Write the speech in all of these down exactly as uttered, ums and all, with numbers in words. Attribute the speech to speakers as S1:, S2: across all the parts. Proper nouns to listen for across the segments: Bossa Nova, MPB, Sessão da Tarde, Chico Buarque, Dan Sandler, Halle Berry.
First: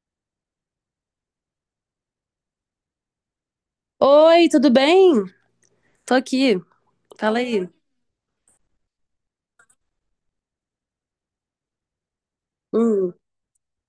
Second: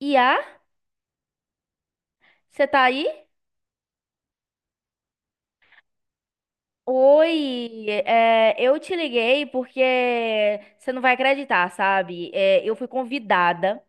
S1: Iá, você tá aí?
S2: Oi, tudo bem? Tô aqui. Fala aí.
S1: Oi, é, eu te liguei porque você não vai acreditar, sabe? É, eu fui
S2: Hum,
S1: convidada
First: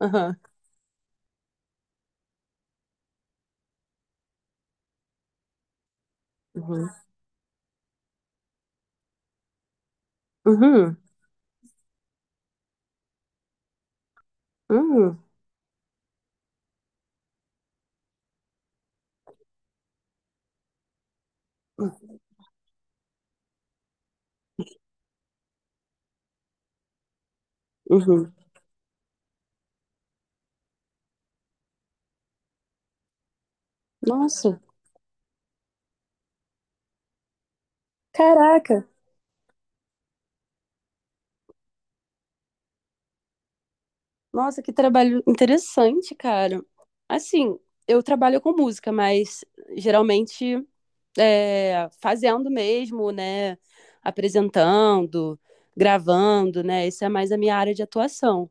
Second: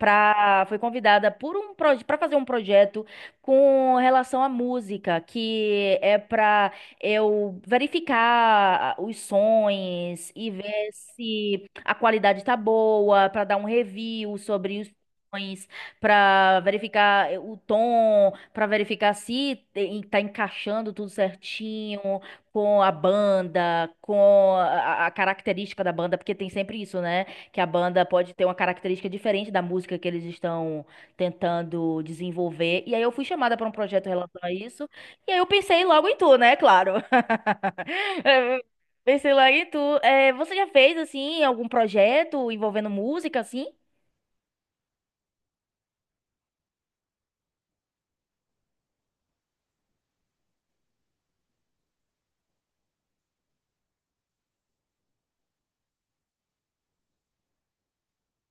S2: aham,
S1: fui convidada por um para fazer um projeto com relação à música, que é para
S2: uhum,
S1: eu verificar os sons e ver
S2: uhum,
S1: se a qualidade tá boa, para dar um review sobre os
S2: uhum,
S1: sons, para verificar eh, o tom, para verificar se eh, tá encaixando tudo certinho com a banda, com a, a característica da banda, porque tem sempre isso, né? Que a banda
S2: uhum.
S1: pode ter uma característica diferente da música que eles estão tentando desenvolver. E aí eu fui chamada para um projeto em relação a
S2: Nossa,
S1: isso, e aí eu pensei logo em tu, né? Claro. Eh,
S2: caraca.
S1: Pensei logo em tu. Eh, você já fez, assim, algum projeto envolvendo música, assim?
S2: Nossa, que trabalho interessante, cara. Assim, eu trabalho com música, mas geralmente é, fazendo mesmo, né? Apresentando, gravando, né? Isso é mais a minha área de atuação,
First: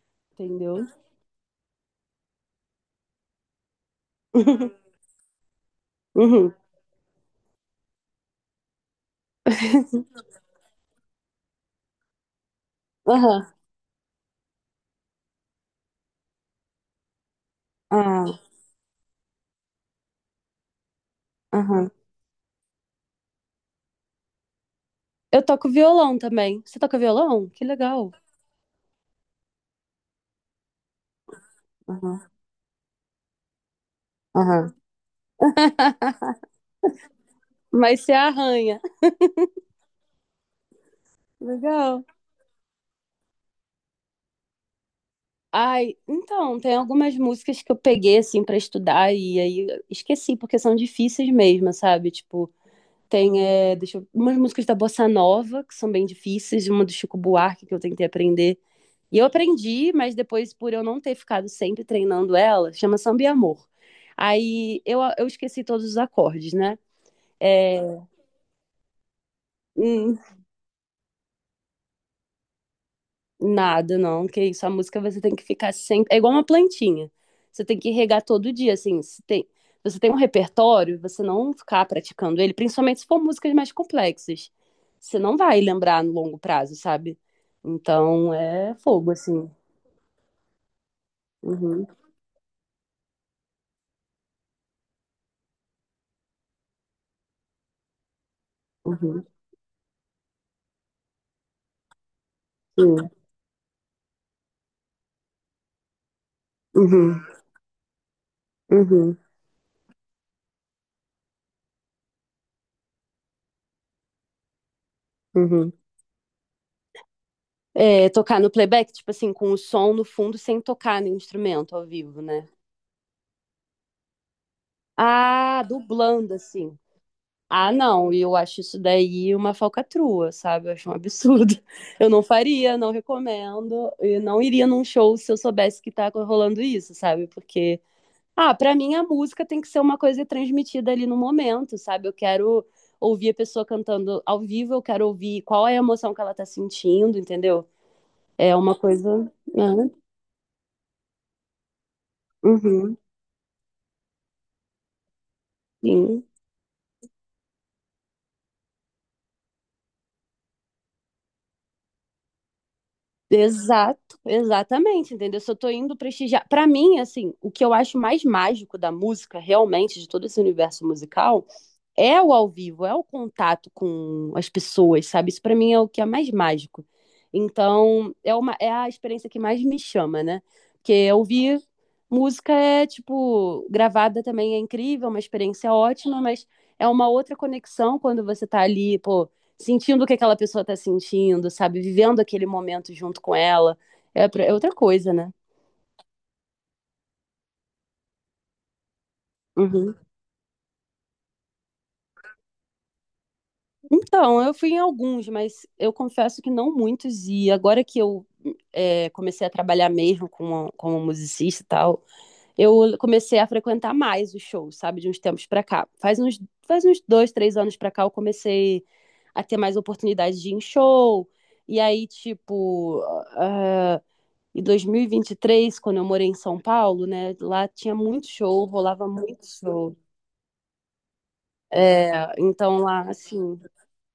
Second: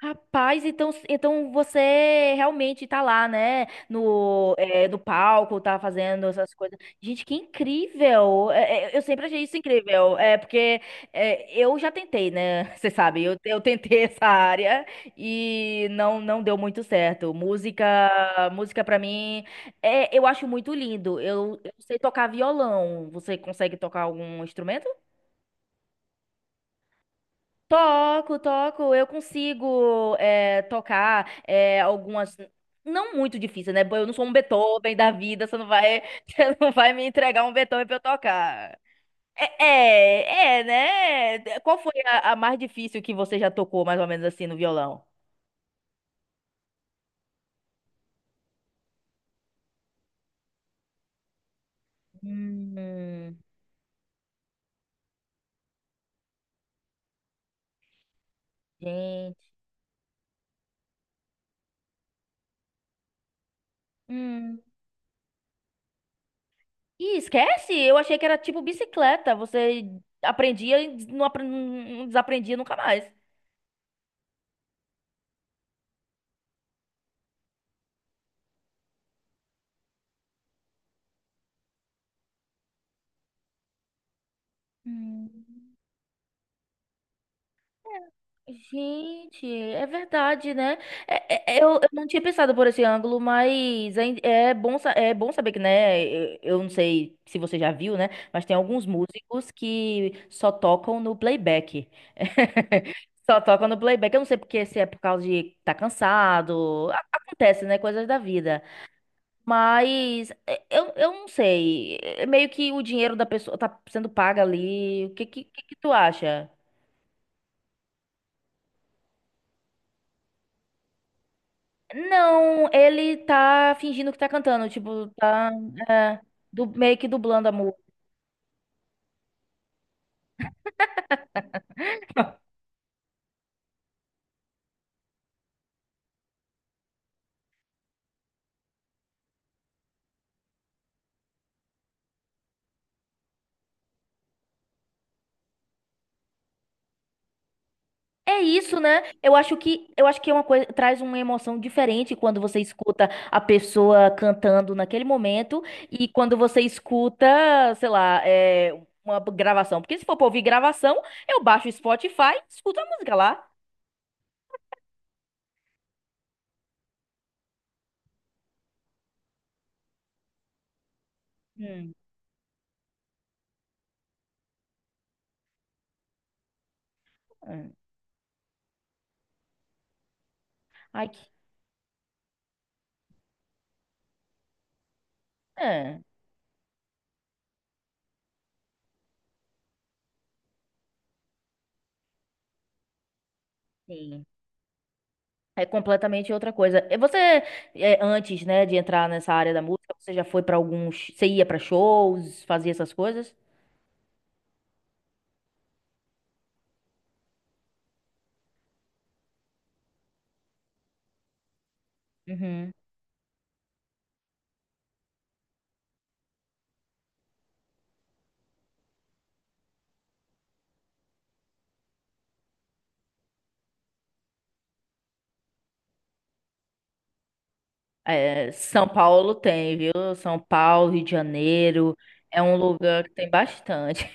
S1: Rapaz,
S2: entendeu?
S1: então, então você realmente tá lá, né? No, é, no palco, tá fazendo
S2: Uhum,
S1: essas coisas. Gente, que incrível! É, é, eu sempre achei isso incrível. É porque é, eu já tentei, né? Você sabe, eu,
S2: aham,
S1: eu tentei essa área e não, não deu muito certo. Música,
S2: ah,
S1: música para mim, é, eu acho muito lindo. Eu, eu
S2: aham.
S1: sei tocar violão. Você consegue tocar algum instrumento?
S2: Eu toco violão também. Você toca violão? Que legal.
S1: Toco, toco, eu consigo é, tocar é, algumas. Não muito difícil, né? Eu não sou um
S2: Aham.
S1: Beethoven da vida, você não vai, você não vai me entregar um Beethoven pra eu
S2: Mas você
S1: tocar.
S2: arranha.
S1: É, é, é, né? Qual foi
S2: Legal.
S1: a, a mais difícil que você já tocou, mais ou menos assim, no violão?
S2: Ai, então, tem algumas músicas que eu peguei, assim, pra estudar e aí eu esqueci, porque são difíceis mesmo, sabe? Tipo,
S1: Hum,
S2: tem, é, deixa eu... umas músicas da Bossa Nova, que são bem difíceis, uma do Chico Buarque, que eu tentei aprender. E eu
S1: gente.
S2: aprendi, mas depois, por eu não ter ficado sempre treinando ela, chama Samba e Amor.
S1: Hum.
S2: Aí eu, eu esqueci todos os acordes, né?
S1: Ih, esquece!
S2: É,
S1: Eu achei que era tipo bicicleta. Você aprendia e não, apre- não desaprendia nunca mais.
S2: nada, não, que isso. A música você tem que ficar sempre. É igual uma plantinha. Você tem que regar todo dia, assim. Se tem... Você tem um repertório, você não ficar praticando ele, principalmente se for músicas mais complexas. Você não vai
S1: Hum.
S2: lembrar no longo prazo, sabe? Então é fogo,
S1: Gente,
S2: assim.
S1: é verdade, né? É- é- é, eu,
S2: Uhum,
S1: eu não tinha pensado por esse ângulo, mas é, in- é bom, sa- é bom saber que, né? Eu, eu não sei se você já viu, né? Mas tem alguns
S2: uhum,
S1: músicos que só tocam no playback.
S2: sim,
S1: Só tocam no playback. Eu não sei porque se é por causa de tá cansado. A-
S2: uhum,
S1: Acontece, né? Coisas da vida.
S2: uhum,
S1: Mas é, eu, eu não sei. É meio que o dinheiro da pessoa tá sendo paga ali. O que, que, que
S2: uhum.
S1: que tu acha?
S2: É, tocar no playback, tipo assim, com o som no fundo sem tocar no instrumento ao vivo, né?
S1: Não, ele tá fingindo que tá cantando, tipo, tá
S2: Ah,
S1: é,
S2: dublando,
S1: du-
S2: assim.
S1: meio que dublando a
S2: Ah,
S1: música.
S2: não, e eu acho isso daí uma falcatrua, sabe? Eu acho um absurdo. Eu não faria, não recomendo, e não iria num show se eu soubesse que tá rolando isso, sabe? Porque, ah, pra mim a música tem que ser uma coisa transmitida ali no momento, sabe? Eu quero ouvir a pessoa cantando ao vivo, eu quero ouvir qual é a emoção que ela tá sentindo, entendeu?
S1: É
S2: É uma
S1: isso, né?
S2: coisa.
S1: Eu acho que
S2: Né?
S1: eu acho que é uma coisa traz uma emoção diferente quando você
S2: Uhum,
S1: escuta a pessoa cantando naquele momento e
S2: sim.
S1: quando você escuta, sei lá, é, uma gravação. Porque se for pra ouvir gravação, eu baixo o Spotify e escuto a música lá.
S2: Exato, exatamente, entendeu? Se eu tô indo prestigiar, pra mim, assim, o que eu acho mais mágico da música, realmente, de todo esse universo musical,
S1: Hum,
S2: é o ao vivo, é o contato com as pessoas, sabe? Isso para mim é o que é mais mágico.
S1: hum.
S2: Então, é uma é a experiência que mais me chama, né?
S1: Ai,
S2: Porque
S1: que...
S2: ouvir música é tipo gravada também é incrível, uma experiência
S1: É,
S2: ótima, mas é uma outra conexão quando você tá ali, pô, sentindo o que aquela pessoa tá sentindo, sabe? Vivendo aquele momento junto com ela.
S1: sim.
S2: É, pra- é outra coisa, né?
S1: É completamente outra coisa. E Você, é, antes, né, de entrar nessa área da música,
S2: Uhum.
S1: você já foi pra alguns, você ia pra shows, fazia essas coisas?
S2: Então, eu fui em alguns, mas eu confesso que não muitos. E agora que eu é, comecei a trabalhar mesmo como, como musicista e tal,
S1: Uhum.
S2: eu comecei a frequentar mais os shows, sabe, de uns tempos pra cá. Faz uns, faz uns dois, três anos pra cá eu comecei a ter mais oportunidade de ir em show. E aí, tipo, ah, em dois mil e vinte e três quando eu morei em São Paulo, né, lá tinha muito
S1: É,
S2: show,
S1: São
S2: rolava
S1: Paulo
S2: muito
S1: tem, viu?
S2: show.
S1: São Paulo, Rio de Janeiro,
S2: É,
S1: é um
S2: então
S1: lugar
S2: lá,
S1: que tem
S2: assim.
S1: bastante.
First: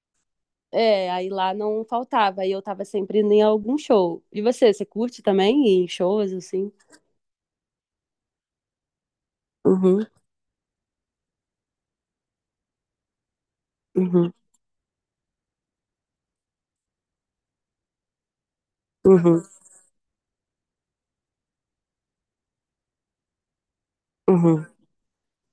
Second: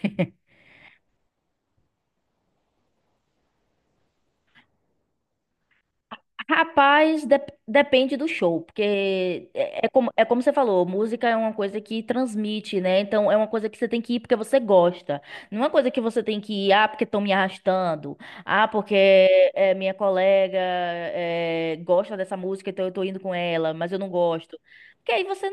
S2: É, aí lá não faltava, aí eu tava sempre indo em algum show. E você, você curte também ir em shows, assim?
S1: Rapaz, dep- depende do show, porque é, é
S2: Uhum,
S1: como, é como você falou, música é uma coisa que transmite, né? Então é uma coisa que você tem que ir
S2: uhum,
S1: porque você gosta. Não é uma coisa que você tem que ir, ah, porque estão me arrastando, ah, porque
S2: uhum,
S1: é, minha colega é, gosta dessa música, então eu tô indo com ela, mas eu não gosto.
S2: uhum,
S1: Porque aí você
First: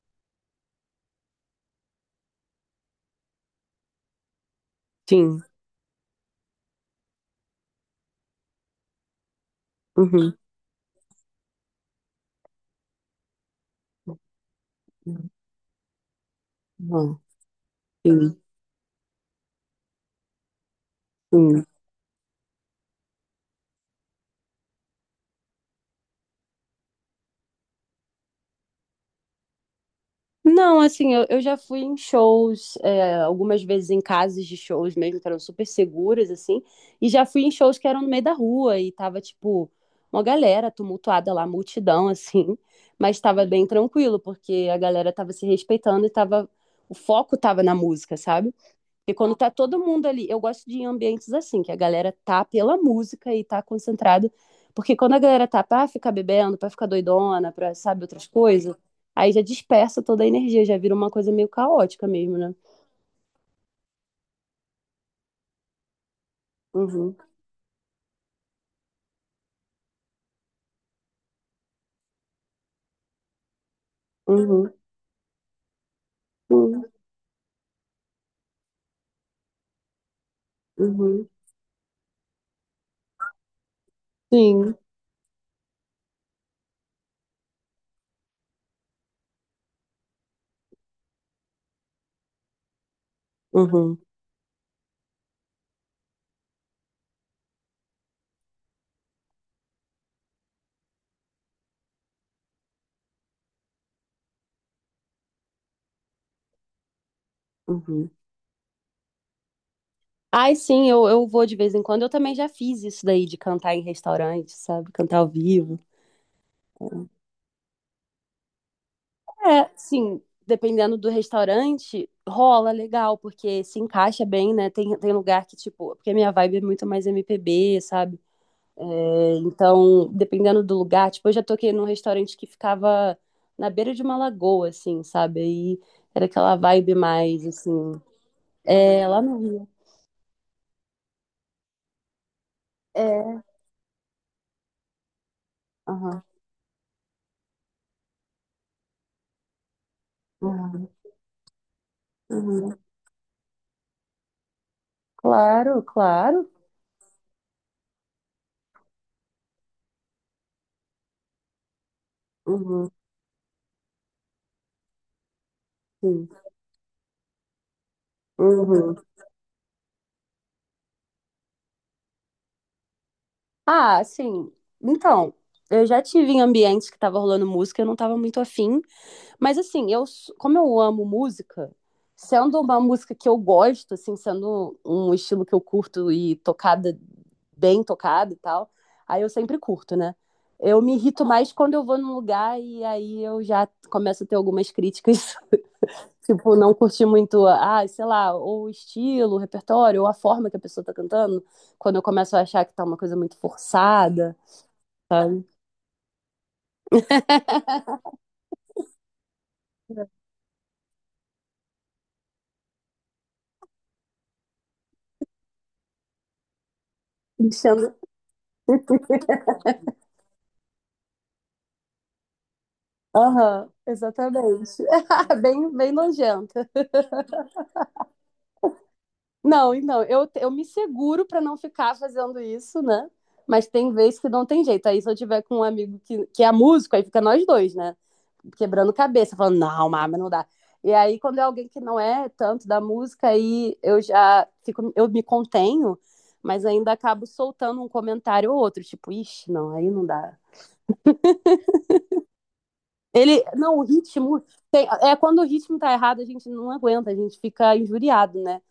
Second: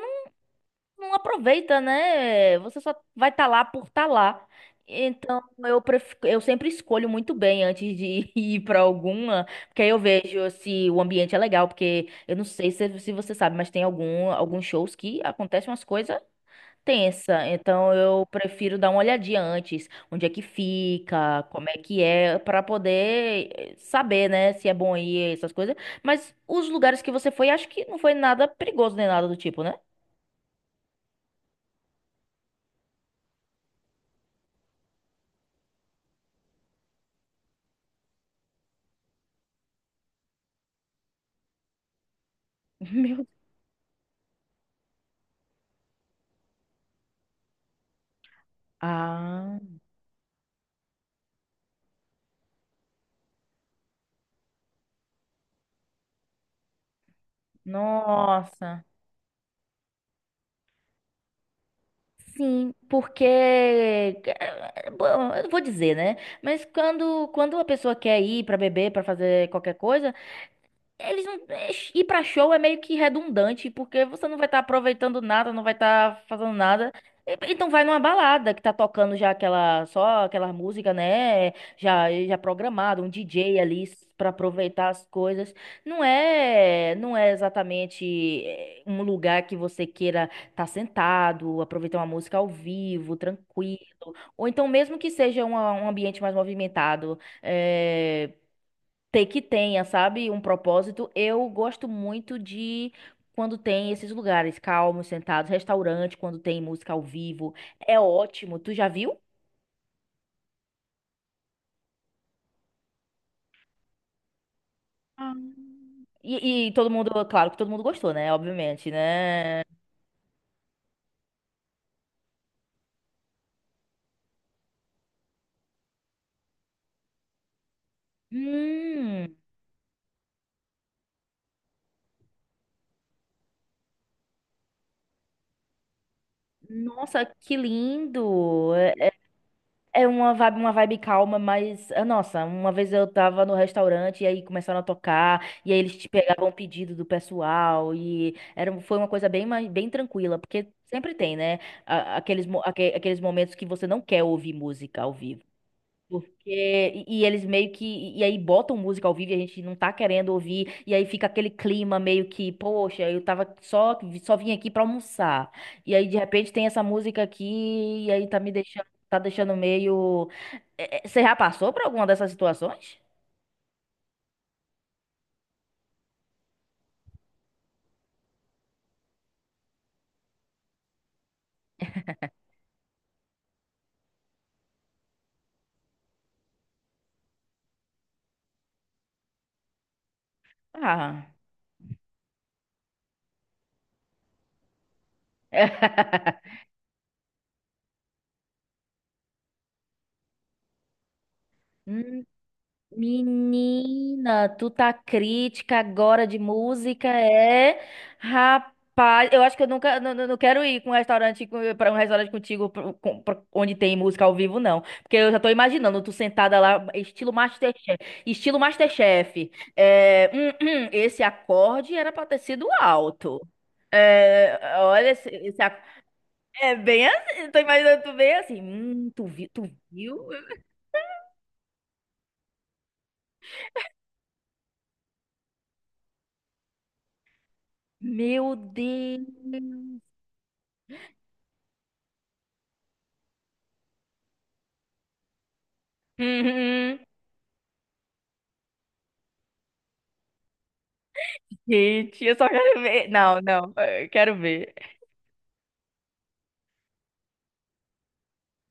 S1: não aproveita, né? Você só vai estar lá por estar lá. Então,
S2: sim,
S1: eu, pref... eu sempre escolho muito bem antes de ir para alguma, porque aí eu
S2: uhum,
S1: vejo se o ambiente é legal, porque eu não sei se, se você sabe, mas tem algum, alguns shows que
S2: uhum,
S1: acontecem umas coisas
S2: uhum,
S1: tensa. Então, eu
S2: sim,
S1: prefiro dar uma olhadinha antes, onde é que fica,
S2: sim.
S1: como é que é, para poder eh, saber, né, se é bom ir, essas coisas. Mas os lugares que você foi, acho que não foi nada perigoso nem nada do tipo, né?
S2: Não, assim, eu, eu já fui em shows, é, algumas vezes em casas de shows mesmo, que eram super seguras, assim, e já fui em shows que eram no meio da rua e tava, tipo, uma galera tumultuada lá, multidão, assim, mas
S1: Meu
S2: tava bem tranquilo, porque a galera tava se respeitando e tava, o foco tava na música, sabe? Porque quando tá
S1: Ah,
S2: todo mundo ali, eu gosto de ir em ambientes assim, que a galera tá pela música e tá concentrada. Porque quando a galera tá pra ficar bebendo, pra ficar doidona, pra, sabe, outras coisas,
S1: nossa.
S2: aí já dispersa toda a energia, já vira uma coisa meio caótica mesmo, né?
S1: Sim, porque eh, bom, eu vou dizer, né? Mas
S2: Uhum,
S1: quando quando a pessoa quer ir para beber, para fazer qualquer coisa, Eles não. é, Ir pra show é meio que redundante, porque você não vai estar
S2: uhum,
S1: aproveitando nada, não vai estar fazendo
S2: uhum,
S1: nada. E- Então vai numa balada que tá tocando já aquela, só aquela música,
S2: uhum,
S1: né? Já, já programada, um D J ali s- pra
S2: sim,
S1: aproveitar as coisas. Não é, não é exatamente é, um lugar que você queira estar sentado, aproveitar uma música ao vivo, tranquilo.
S2: uhum,
S1: Ou então mesmo que seja uma- um ambiente mais movimentado. eh, ter que tenha, sabe, um propósito. Eu gosto muito de quando tem esses lugares calmos, sentados, restaurante, quando tem música ao vivo. É
S2: uhum.
S1: ótimo. Tu já viu?
S2: Ai, sim, eu, eu vou de vez em quando. Eu também já fiz isso daí de cantar em restaurante, sabe? Cantar ao
S1: Ah.
S2: vivo.
S1: E, e todo mundo, claro que todo mundo gostou, né? Obviamente, né?
S2: É, sim, dependendo do restaurante, rola legal, porque se encaixa bem, né? Tem, tem lugar que, tipo, porque a minha vibe é muito mais M P B sabe? É,
S1: Hum,
S2: então, dependendo do lugar, tipo, eu já toquei num restaurante que ficava na beira de uma lagoa, assim, sabe? Aí era aquela vibe
S1: nossa,
S2: mais,
S1: que
S2: assim,
S1: lindo!
S2: é, lá no Rio.
S1: É uma vibe, uma vibe calma, mas, ah, nossa, uma vez eu
S2: É,
S1: tava no restaurante e aí começaram a tocar, e aí eles te
S2: aham,
S1: pegavam o pedido do pessoal, e era, foi uma coisa bem, mais- bem tranquila, porque
S2: aham,
S1: sempre tem, né? a- Aqueles, mo-
S2: aham.
S1: aque- aqueles momentos que você não quer ouvir música ao vivo.
S2: Claro, claro.
S1: Porque, e, e eles meio que, e, e aí botam música ao vivo e a gente não tá querendo ouvir, e aí fica aquele clima meio que,
S2: Uhum,
S1: poxa, eu tava só, só vim aqui pra almoçar, e aí de
S2: sim.
S1: repente tem essa música aqui, e aí tá me deixando,
S2: Uhum.
S1: tá deixando meio... É, é, Você já passou por alguma dessas situações?
S2: Ah, assim, então, eu já tive em ambientes que tava rolando música, eu não tava muito afim, mas assim, eu, s- como eu amo música, sendo uma música que eu gosto, assim, sendo um estilo que eu curto e tocada, bem tocada e tal, aí eu sempre curto, né? Eu me irrito
S1: Ah...
S2: mais quando eu vou num lugar e aí eu já começo a ter algumas críticas, tipo, não curti muito, ah, sei lá, ou o estilo, o repertório, ou a forma que a pessoa tá cantando, quando eu começo a achar que tá uma coisa muito forçada
S1: Menina, tu tá
S2: sabe?
S1: crítica agora de música, é? Rapaz, eu acho que eu nunca, não, não não quero ir com um restaurante para um restaurante contigo pro- com- pro- onde tem música ao vivo, não. Porque eu já tô imaginando tu sentada lá, estilo
S2: Enchendo.
S1: Masterchef, estilo Masterchef. É, hum, hum, esse acorde era pra ter sido alto.
S2: Aham,
S1: É,
S2: exatamente.
S1: olha, esse, esse
S2: Bem,
S1: ac-
S2: bem nojenta.
S1: é bem assim, tô imaginando tu bem assim, hum, tu viu, tu
S2: Não, então,
S1: viu?
S2: eu, eu me seguro pra não ficar fazendo isso, né? Mas tem vezes que não tem jeito. Aí se eu tiver com um amigo que, que é músico, aí fica nós dois, né?
S1: Meu
S2: Quebrando
S1: Deus.
S2: cabeça, falando, não, mas não dá. E aí, quando é alguém que não é tanto da música, aí eu já fico, eu me contenho, mas ainda
S1: Uhum.
S2: acabo soltando um comentário ou outro, tipo, ixi, não, aí não dá.
S1: Gente, eu só quero ver. Não,
S2: Ele,
S1: não,
S2: não, o
S1: eu quero
S2: ritmo
S1: ver.
S2: tem- é quando o ritmo tá errado, a gente não aguenta, a gente fica injuriado, né?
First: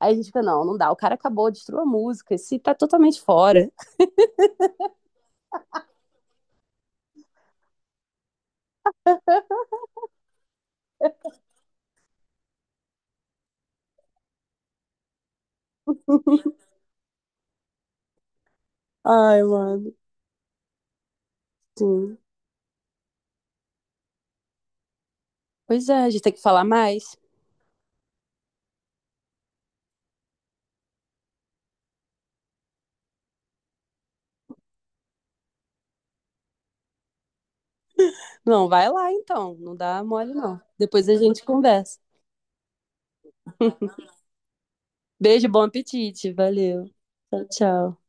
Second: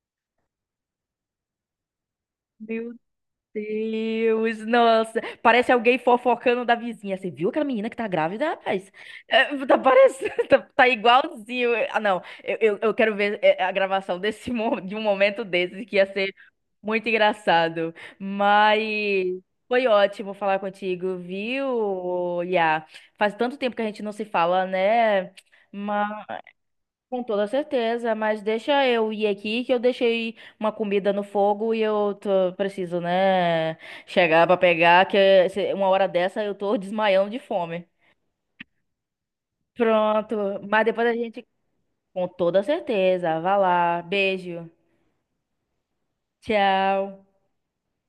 S2: Aí a gente fica, não, não dá, o cara acabou, destruiu a música, esse tá
S1: Meu
S2: totalmente fora.
S1: Deus, nossa. Parece alguém fofocando da vizinha. Você viu aquela menina que tá grávida, rapaz? É, tá parecendo, tá, tá igualzinho. Ah, não, eu, eu, eu quero ver é, a gravação desse, mo- de um momento desses, que ia ser muito engraçado. Mas
S2: Ai,
S1: foi
S2: mano,
S1: ótimo falar contigo,
S2: sim.
S1: viu, Iá? Faz tanto tempo que a gente não se fala, né?
S2: Pois é, a gente tem que falar mais.
S1: Com toda certeza, mas deixa eu ir aqui que eu deixei uma comida no fogo e eu tô- preciso, né, chegar pra pegar, que se- uma hora dessa eu tô desmaiando de fome.
S2: Não, vai lá então, não dá mole
S1: Pronto,
S2: não.
S1: mas depois
S2: Depois
S1: a
S2: a gente
S1: gente,
S2: conversa.
S1: com toda certeza, vai lá, beijo,
S2: Beijo, bom apetite, valeu.
S1: tchau.
S2: Tchau, tchau.